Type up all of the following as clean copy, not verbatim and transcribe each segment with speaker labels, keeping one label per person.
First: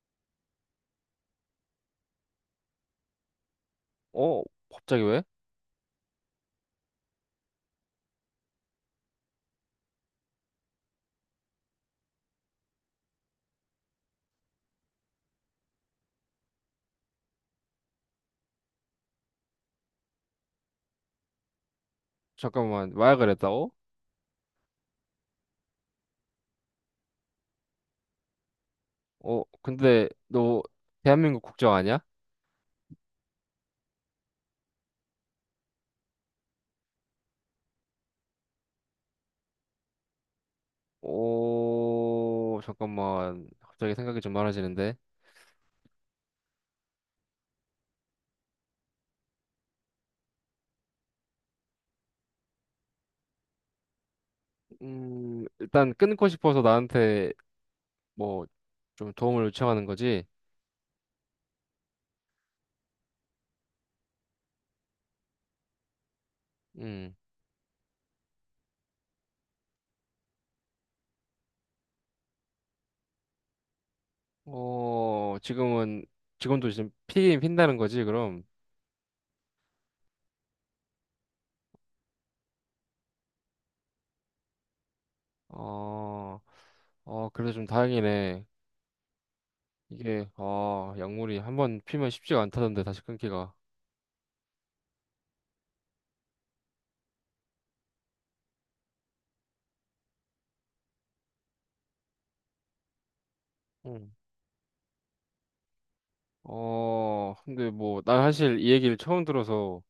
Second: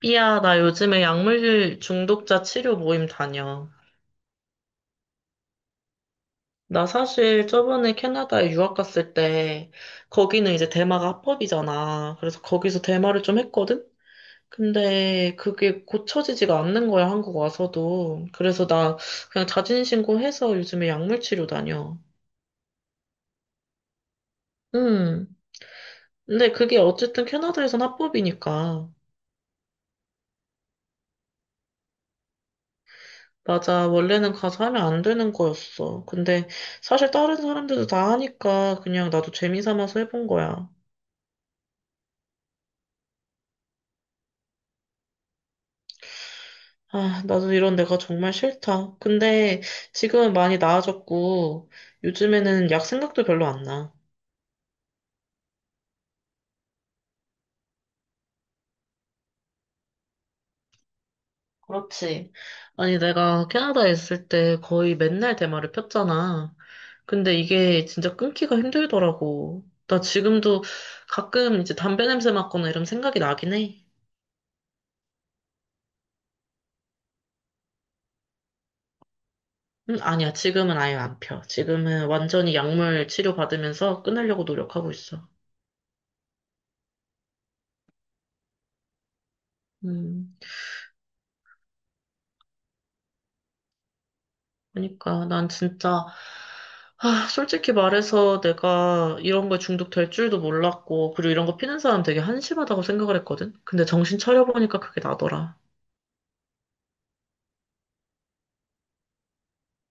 Speaker 1: 삐야, 나 요즘에 약물 중독자 치료 모임 다녀.
Speaker 2: 어? 갑자기 왜?
Speaker 1: 나 사실 저번에 캐나다에 유학 갔을 때, 거기는 이제 대마가 합법이잖아. 그래서 거기서 대마를 좀 했거든? 근데 그게 고쳐지지가 않는 거야, 한국 와서도. 그래서 나 그냥 자진신고해서 요즘에 약물 치료 다녀.
Speaker 2: 잠깐만, 마약을 했다고?
Speaker 1: 음. 근데 그게 어쨌든 캐나다에선 합법이니까.
Speaker 2: 어, 근데 너 대한민국 국적 아니야?
Speaker 1: 맞아. 원래는 가서 하면 안 되는 거였어. 근데 사실 다른 사람들도 다 하니까 그냥 나도 재미 삼아서 해본 거야.
Speaker 2: 오, 잠깐만. 갑자기 생각이 좀 많아지는데.
Speaker 1: 아, 나도 이런 내가 정말 싫다. 근데 지금은 많이 나아졌고 요즘에는 약 생각도 별로 안 나.
Speaker 2: 일단 끊고 싶어서 나한테 뭐 좀 도움을 요청하는 거지.
Speaker 1: 그렇지. 아니, 내가 캐나다에 있을 때 거의 맨날 대마를 폈잖아.
Speaker 2: 음.
Speaker 1: 근데 이게 진짜 끊기가 힘들더라고. 나 지금도 가끔 이제 담배 냄새 맡거나 이런 생각이 나긴 해.
Speaker 2: 어, 지금 피긴 핀다는 거지, 그럼.
Speaker 1: 아니야. 지금은 아예 안 펴. 지금은 완전히 약물 치료 받으면서 끊으려고 노력하고 있어.
Speaker 2: 어, 어, 그래도 좀 다행이네. 이게
Speaker 1: 음,
Speaker 2: 아, 약물이 한번 피면 쉽지가 않다던데 다시 끊기가.
Speaker 1: 그러니까 난 진짜 아, 솔직히 말해서 내가 이런 거에 중독될 줄도 몰랐고, 그리고 이런 거 피는 사람 되게 한심하다고 생각을 했거든? 근데
Speaker 2: 음.
Speaker 1: 정신 차려보니까 그게 나더라.
Speaker 2: 어, 근데 뭐, 나 사실 이 얘기를 처음 들어서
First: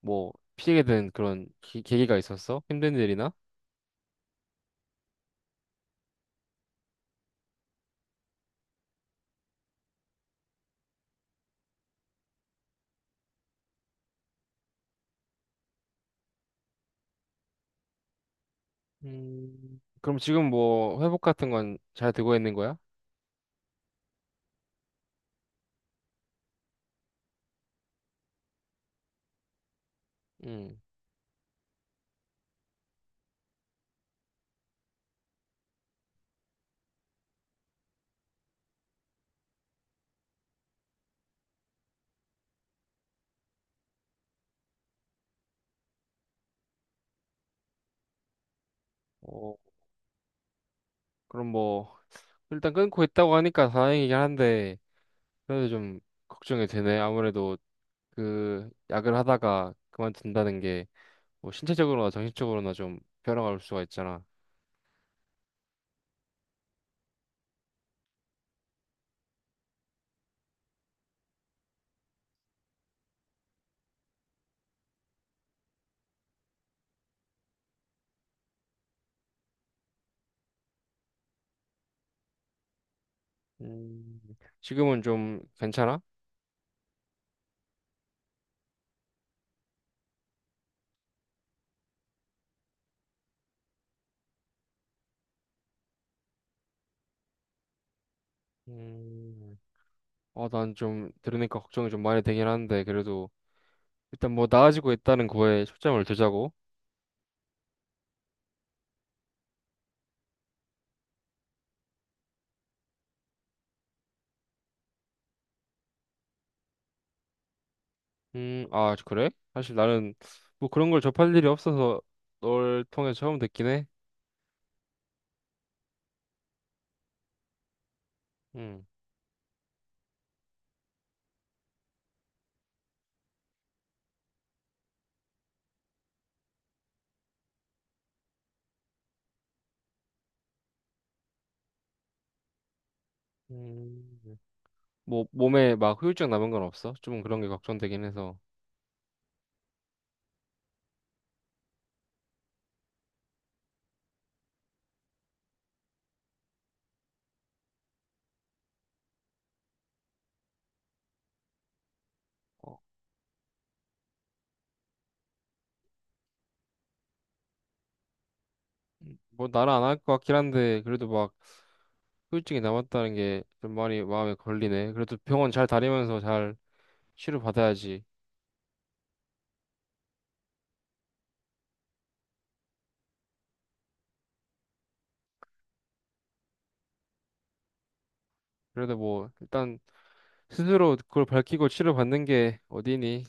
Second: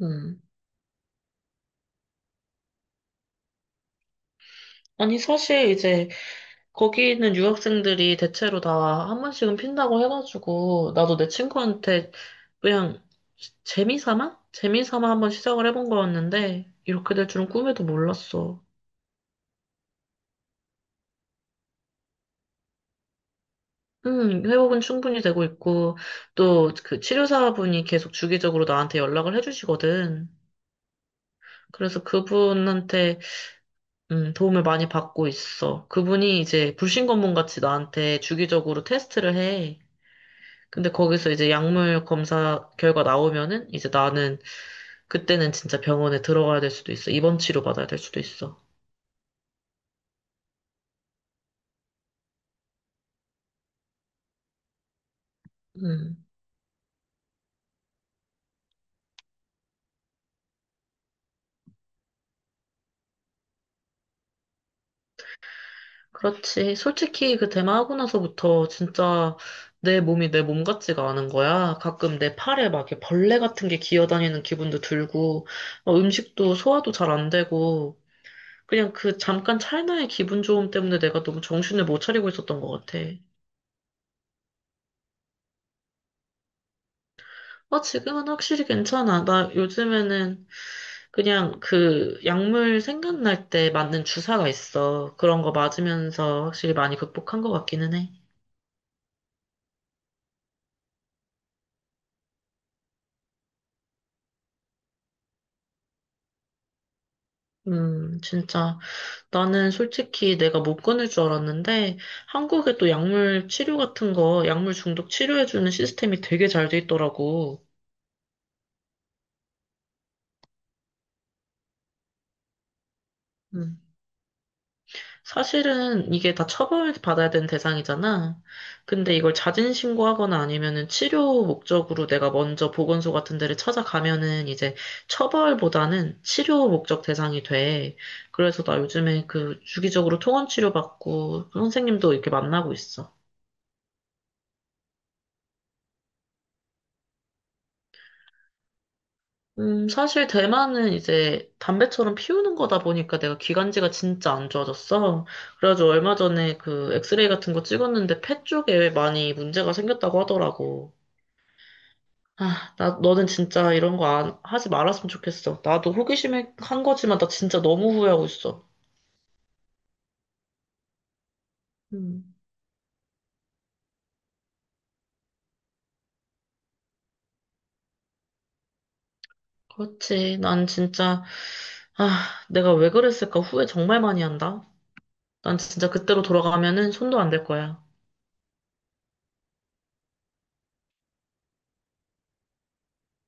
Speaker 2: 뭐,
Speaker 1: 음.
Speaker 2: 피하게 된 그런 계기가 있었어? 힘든 일이나?
Speaker 1: 아니, 사실 이제 거기 있는 유학생들이 대체로 다 한 번씩은 핀다고 해가지고, 나도 내 친구한테 그냥 재미삼아 한번 시작을 해본 거였는데 이렇게 될 줄은 꿈에도 몰랐어.
Speaker 2: 그럼 지금 뭐, 회복 같은 건 잘 되고 있는 거야?
Speaker 1: 회복은 충분히 되고 있고 또 그 치료사분이 계속 주기적으로 나한테 연락을 해주시거든.
Speaker 2: 음,
Speaker 1: 그래서 그분한테 도움을 많이 받고 있어. 그분이 이제 불신검문 같이 나한테 주기적으로 테스트를 해. 근데 거기서 이제 약물 검사 결과 나오면은 이제 나는 그때는 진짜 병원에 들어가야 될 수도 있어. 입원 치료 받아야 될 수도 있어.
Speaker 2: 어, 그럼 뭐, 일단 끊고 있다고 하니까 다행이긴 한데, 그래도 좀
Speaker 1: 음.
Speaker 2: 걱정이 되네. 아무래도 그, 약을 하다가 그만둔다는 게, 뭐, 신체적으로나 정신적으로나 좀 변화가 올 수가 있잖아.
Speaker 1: 그렇지. 솔직히 그 대마하고 나서부터 진짜 내 몸이 내 몸 같지가 않은 거야. 가끔 내 팔에 막 이렇게 벌레 같은 게 기어다니는 기분도 들고, 음식도 소화도 잘 안 되고, 그냥 그 잠깐 찰나의 기분 좋음 때문에 내가 너무 정신을 못 차리고 있었던 것 같아.
Speaker 2: 음, 지금은 좀 괜찮아?
Speaker 1: 아, 지금은 확실히 괜찮아. 나 요즘에는 그냥 그 약물 생각날 때 맞는 주사가 있어. 그런 거 맞으면서 확실히 많이 극복한 것 같기는 해.
Speaker 2: 음, 아, 난 좀 들으니까 걱정이 좀 많이 되긴 한데, 그래도 일단 뭐 나아지고 있다는 거에 초점을 두자고.
Speaker 1: 진짜. 나는 솔직히 내가 못 끊을 줄 알았는데 한국에 또 약물 치료 같은 거, 약물 중독 치료해주는 시스템이 되게 잘 돼 있더라고.
Speaker 2: 아, 그래? 사실 나는 뭐 그런 걸 접할 일이 없어서 널 통해 처음 듣긴
Speaker 1: 음.
Speaker 2: 해.
Speaker 1: 사실은 이게 다 처벌받아야 되는 대상이잖아.
Speaker 2: 음.
Speaker 1: 근데 이걸 자진 신고하거나 아니면은 치료 목적으로 내가 먼저 보건소 같은 데를 찾아가면은 이제 처벌보다는 치료 목적 대상이 돼. 그래서 나 요즘에 그 주기적으로 통원 치료 받고 선생님도 이렇게 만나고 있어.
Speaker 2: 음. 뭐 몸에 막 후유증 남은 건 없어? 좀 그런 게 걱정되긴 해서.
Speaker 1: 사실 대만은 이제 담배처럼 피우는 거다 보니까 내가 기관지가 진짜 안 좋아졌어. 그래가지고 얼마 전에 그 엑스레이 같은 거 찍었는데 폐 쪽에 많이 문제가 생겼다고 하더라고. 아,
Speaker 2: 어,
Speaker 1: 나, 너는 진짜 이런 거 안, 하지 말았으면 좋겠어. 나도 호기심에 한 거지만 나 진짜 너무 후회하고 있어.
Speaker 2: 뭐 나는 안 할 것 같긴 한데, 그래도 막
Speaker 1: 음,
Speaker 2: 후유증이 남았다는 게 좀 많이 마음에 걸리네. 그래도 병원 잘 다니면서 잘 치료받아야지.
Speaker 1: 그렇지. 난 진짜, 아, 내가 왜 그랬을까 후회 정말 많이 한다. 난 진짜 그때로 돌아가면은 손도 안 댈 거야.
Speaker 2: 그래도 뭐 일단 스스로 그걸 밝히고 치료받는 게 어디니?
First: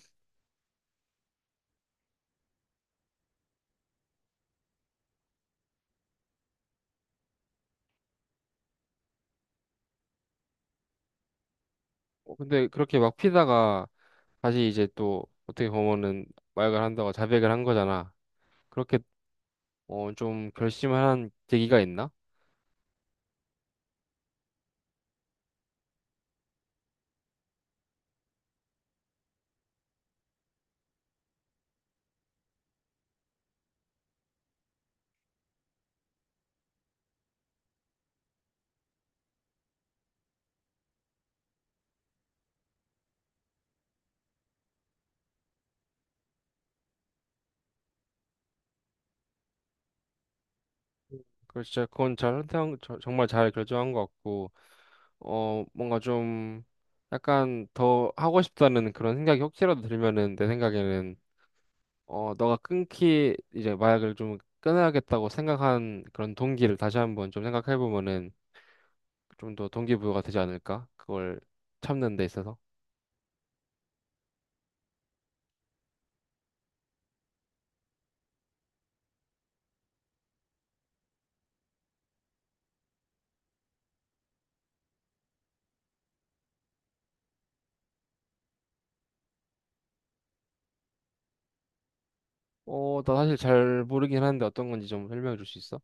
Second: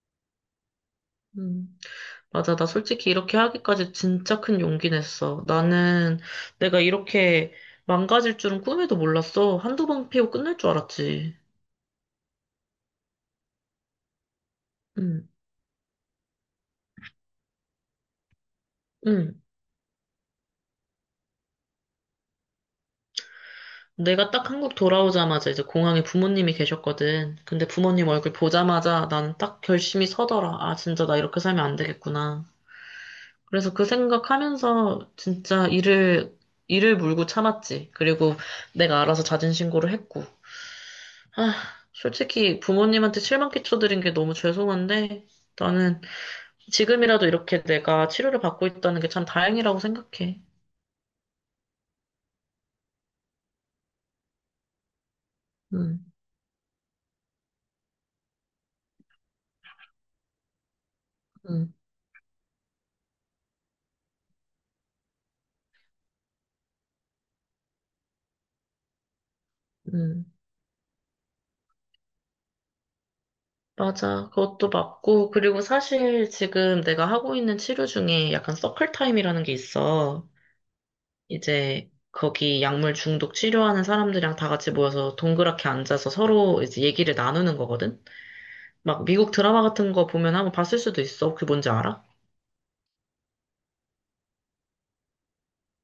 Speaker 1: 음. 맞아. 나 솔직히 이렇게 하기까지 진짜 큰 용기 냈어. 나는 내가 이렇게 망가질 줄은 꿈에도 몰랐어. 한두 번 피고 끝날 줄 알았지.
Speaker 2: 어, 근데 그렇게 막 피다가 다시 이제
Speaker 1: 응,
Speaker 2: 또 어떻게 보면은 마약을 한다고 자백을 한 거잖아. 그렇게
Speaker 1: 응.
Speaker 2: 어 좀 결심을 한 계기가 있나?
Speaker 1: 내가 딱 한국 돌아오자마자 이제 공항에 부모님이 계셨거든. 근데 부모님 얼굴 보자마자 나는 딱 결심이 서더라. 아, 진짜 나 이렇게 살면 안 되겠구나. 그래서 그 생각하면서 진짜 이를 물고 참았지. 그리고 내가 알아서 자진 신고를 했고. 아, 솔직히 부모님한테 실망 끼쳐드린 게 너무 죄송한데, 나는 지금이라도 이렇게 내가 치료를 받고 있다는 게 참 다행이라고 생각해.
Speaker 2: 그 진짜 그건 잘 정말 잘 결정한 것 같고 어 뭔가
Speaker 1: 음,
Speaker 2: 좀 약간 더 하고 싶다는 그런 생각이 혹시라도 들면은 내 생각에는
Speaker 1: 음,
Speaker 2: 어 너가 끊기 이제 마약을 좀 끊어야겠다고 생각한 그런 동기를 다시 한번 좀 생각해 보면은 좀 더 동기부여가
Speaker 1: 음.
Speaker 2: 되지 않을까? 그걸 참는 데 있어서.
Speaker 1: 맞아. 그것도 맞고, 그리고 사실 지금 내가 하고 있는 치료 중에 약간 서클 타임이라는 게 있어. 이제 거기 약물 중독 치료하는 사람들이랑 다 같이 모여서 동그랗게 앉아서 서로 이제 얘기를 나누는 거거든? 막 미국 드라마 같은 거 보면 한번 봤을 수도 있어. 그게 뭔지 알아?
Speaker 2: 어, 나 사실 잘 모르긴 하는데 어떤 건지 좀 설명해 줄 수 있어?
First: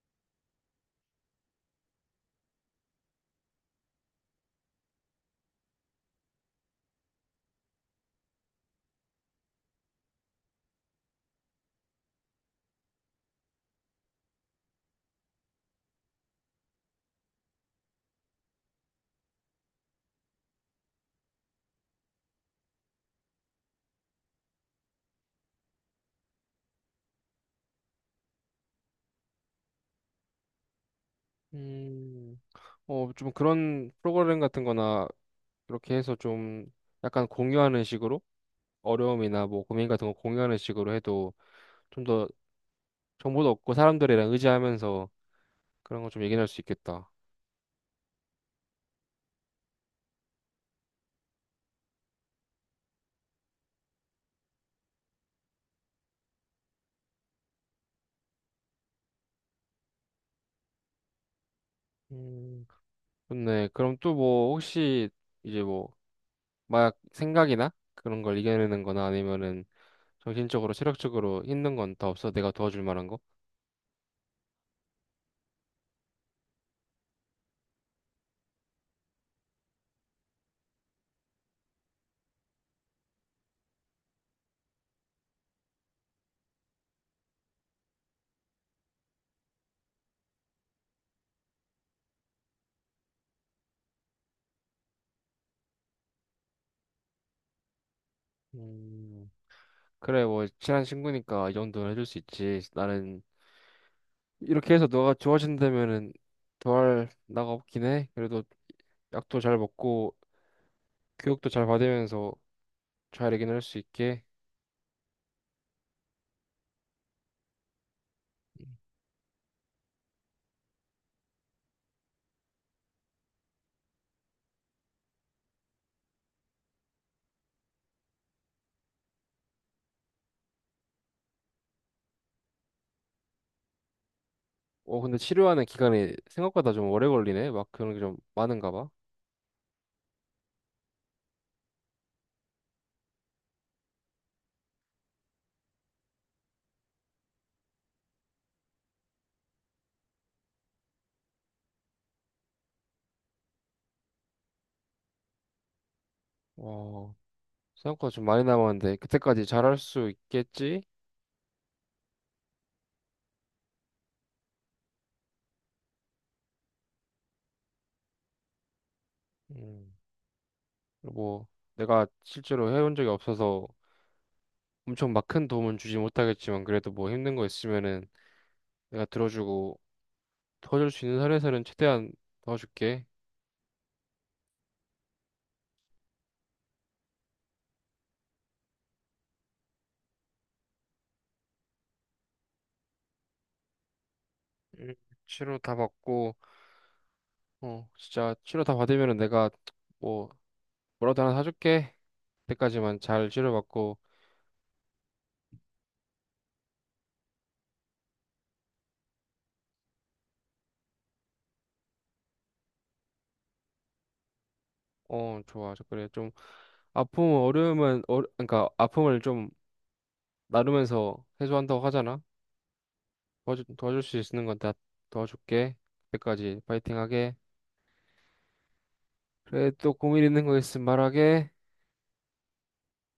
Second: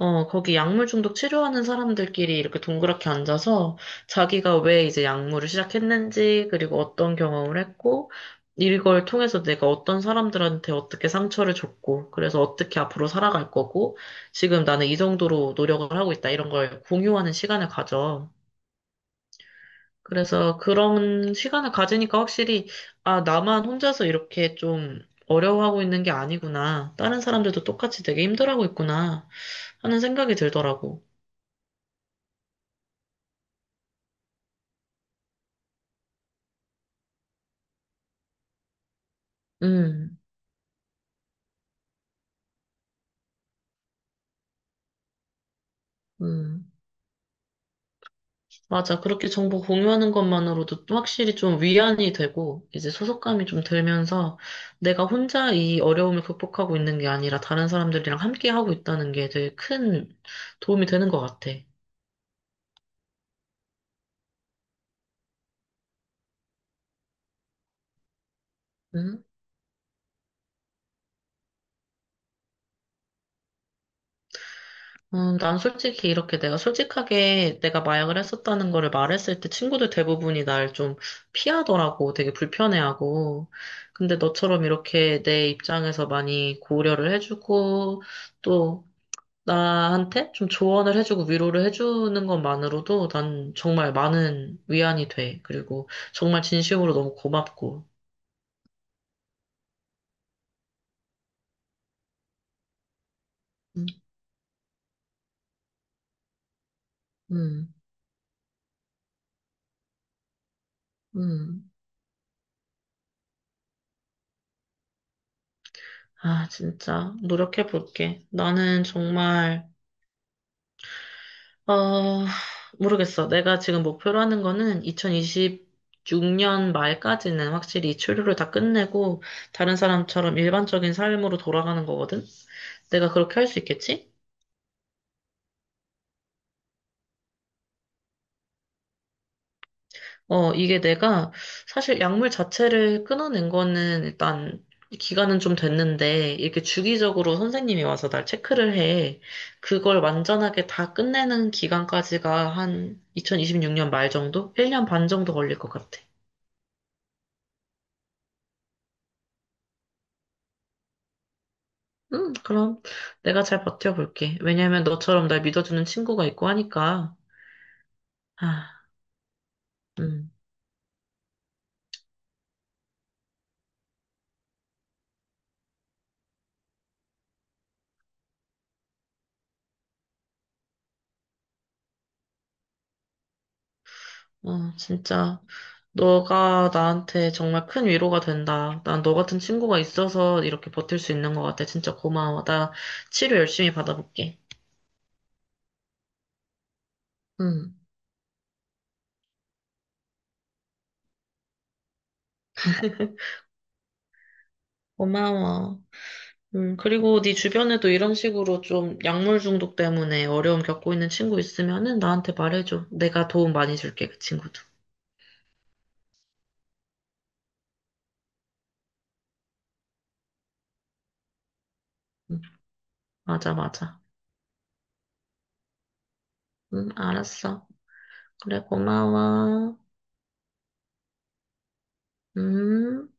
Speaker 1: 어, 거기 약물 중독 치료하는 사람들끼리 이렇게 동그랗게 앉아서 자기가 왜 이제 약물을 시작했는지, 그리고 어떤 경험을 했고, 이걸 통해서 내가 어떤 사람들한테 어떻게 상처를 줬고, 그래서 어떻게 앞으로 살아갈 거고, 지금 나는 이 정도로 노력을 하고 있다, 이런 걸 공유하는 시간을 가져. 그래서 그런 시간을 가지니까 확실히, 아, 나만 혼자서 이렇게 좀 어려워하고 있는 게 아니구나. 다른 사람들도 똑같이 되게 힘들어하고 있구나. 하는 생각이 들더라고.
Speaker 2: 음, 어, 좀 그런 프로그램 같은 거나 이렇게 해서 좀 약간 공유하는 식으로 어려움이나 뭐 고민 같은 거
Speaker 1: 음,
Speaker 2: 공유하는 식으로 해도 좀 더 정보도 얻고 사람들이랑 의지하면서 그런 거 좀 얘기할 수
Speaker 1: 음.
Speaker 2: 있겠다.
Speaker 1: 맞아. 그렇게 정보 공유하는 것만으로도 또 확실히 좀 위안이 되고, 이제 소속감이 좀 들면서 내가 혼자 이 어려움을 극복하고 있는 게 아니라 다른 사람들이랑 함께 하고 있다는 게 되게 큰 도움이 되는 것 같아.
Speaker 2: 음, 좋네. 그럼 또 뭐 혹시 이제 뭐 마약 생각이나 그런 걸 이겨내는 거나
Speaker 1: 응,
Speaker 2: 아니면은 정신적으로 체력적으로 힘든 건 다 없어? 내가 도와줄 만한 거?
Speaker 1: 난 솔직히 이렇게 내가 솔직하게 내가 마약을 했었다는 거를 말했을 때 친구들 대부분이 날 좀 피하더라고. 되게 불편해하고. 근데 너처럼 이렇게 내 입장에서 많이 고려를 해주고, 또 나한테 좀 조언을 해주고 위로를 해주는 것만으로도 난 정말 많은 위안이 돼. 그리고 정말 진심으로 너무 고맙고.
Speaker 2: 음. 그래, 뭐, 친한 친구니까 이 정도는 해줄 수 있지. 나는
Speaker 1: 음,
Speaker 2: 이렇게 해서 너가 좋아진다면은 더할 나가
Speaker 1: 음,
Speaker 2: 없긴 해. 그래도 약도 잘 먹고 교육도 잘
Speaker 1: 음.
Speaker 2: 받으면서 잘 해결할 수 있게.
Speaker 1: 아, 진짜. 노력해 볼게. 나는 정말, 어, 모르겠어. 내가 지금 목표로 하는 거는 2026년 말까지는 확실히 이 치료를 다 끝내고 다른 사람처럼 일반적인 삶으로 돌아가는 거거든? 내가 그렇게 할 수 있겠지?
Speaker 2: 어, 근데 치료하는 기간이 생각보다 좀 오래 걸리네. 막 그런 게 좀 많은가 봐.
Speaker 1: 이게 내가 사실 약물 자체를 끊어낸 거는 일단 기간은 좀 됐는데 이렇게 주기적으로 선생님이 와서 날 체크를 해. 그걸 완전하게 다 끝내는 기간까지가 한 2026년 말 정도? 1년 반 정도 걸릴 것 같아.
Speaker 2: 어, 생각보다 좀 많이 남았는데 그때까지 잘할 수 있겠지?
Speaker 1: 그럼 내가 잘 버텨볼게. 왜냐면 너처럼 날 믿어주는 친구가 있고 하니까. 아,
Speaker 2: 음,
Speaker 1: 음,
Speaker 2: 뭐 내가 실제로 해본 적이 없어서 엄청 막 큰 도움은 주지 못하겠지만 그래도 뭐 힘든 거 있으면은 내가 들어주고 도와줄 수 있는 선에서는 최대한 도와줄게.
Speaker 1: 어, 진짜. 너가 나한테 정말 큰 위로가 된다. 난 너 같은 친구가 있어서 이렇게 버틸 수 있는 것 같아. 진짜 고마워. 나 치료 열심히 받아볼게.
Speaker 2: 음, 치료 다 받고,
Speaker 1: 응.
Speaker 2: 어, 진짜 치료 다 받으면은 내가 뭐, 뭐라도 하나 사줄게. 그때까지만 잘 치료받고,
Speaker 1: 고마워. 그리고 네 주변에도 이런 식으로 좀 약물 중독 때문에 어려움 겪고 있는 친구 있으면은 나한테 말해줘. 내가 도움 많이 줄게, 그 친구도.
Speaker 2: 어, 좋아. 저 그래. 좀, 아픔, 어려움은, 어, 그러니까 아픔을 좀 나누면서 해소한다고 하잖아.
Speaker 1: 응, 맞아, 맞아.
Speaker 2: 도와줄 수 있는 건 다 도와줄게. 그때까지
Speaker 1: 응,
Speaker 2: 파이팅 하게.
Speaker 1: 알았어. 그래,
Speaker 2: 그래,
Speaker 1: 고마워.
Speaker 2: 또 고민 있는 거 있으면 말하게.
Speaker 1: 음.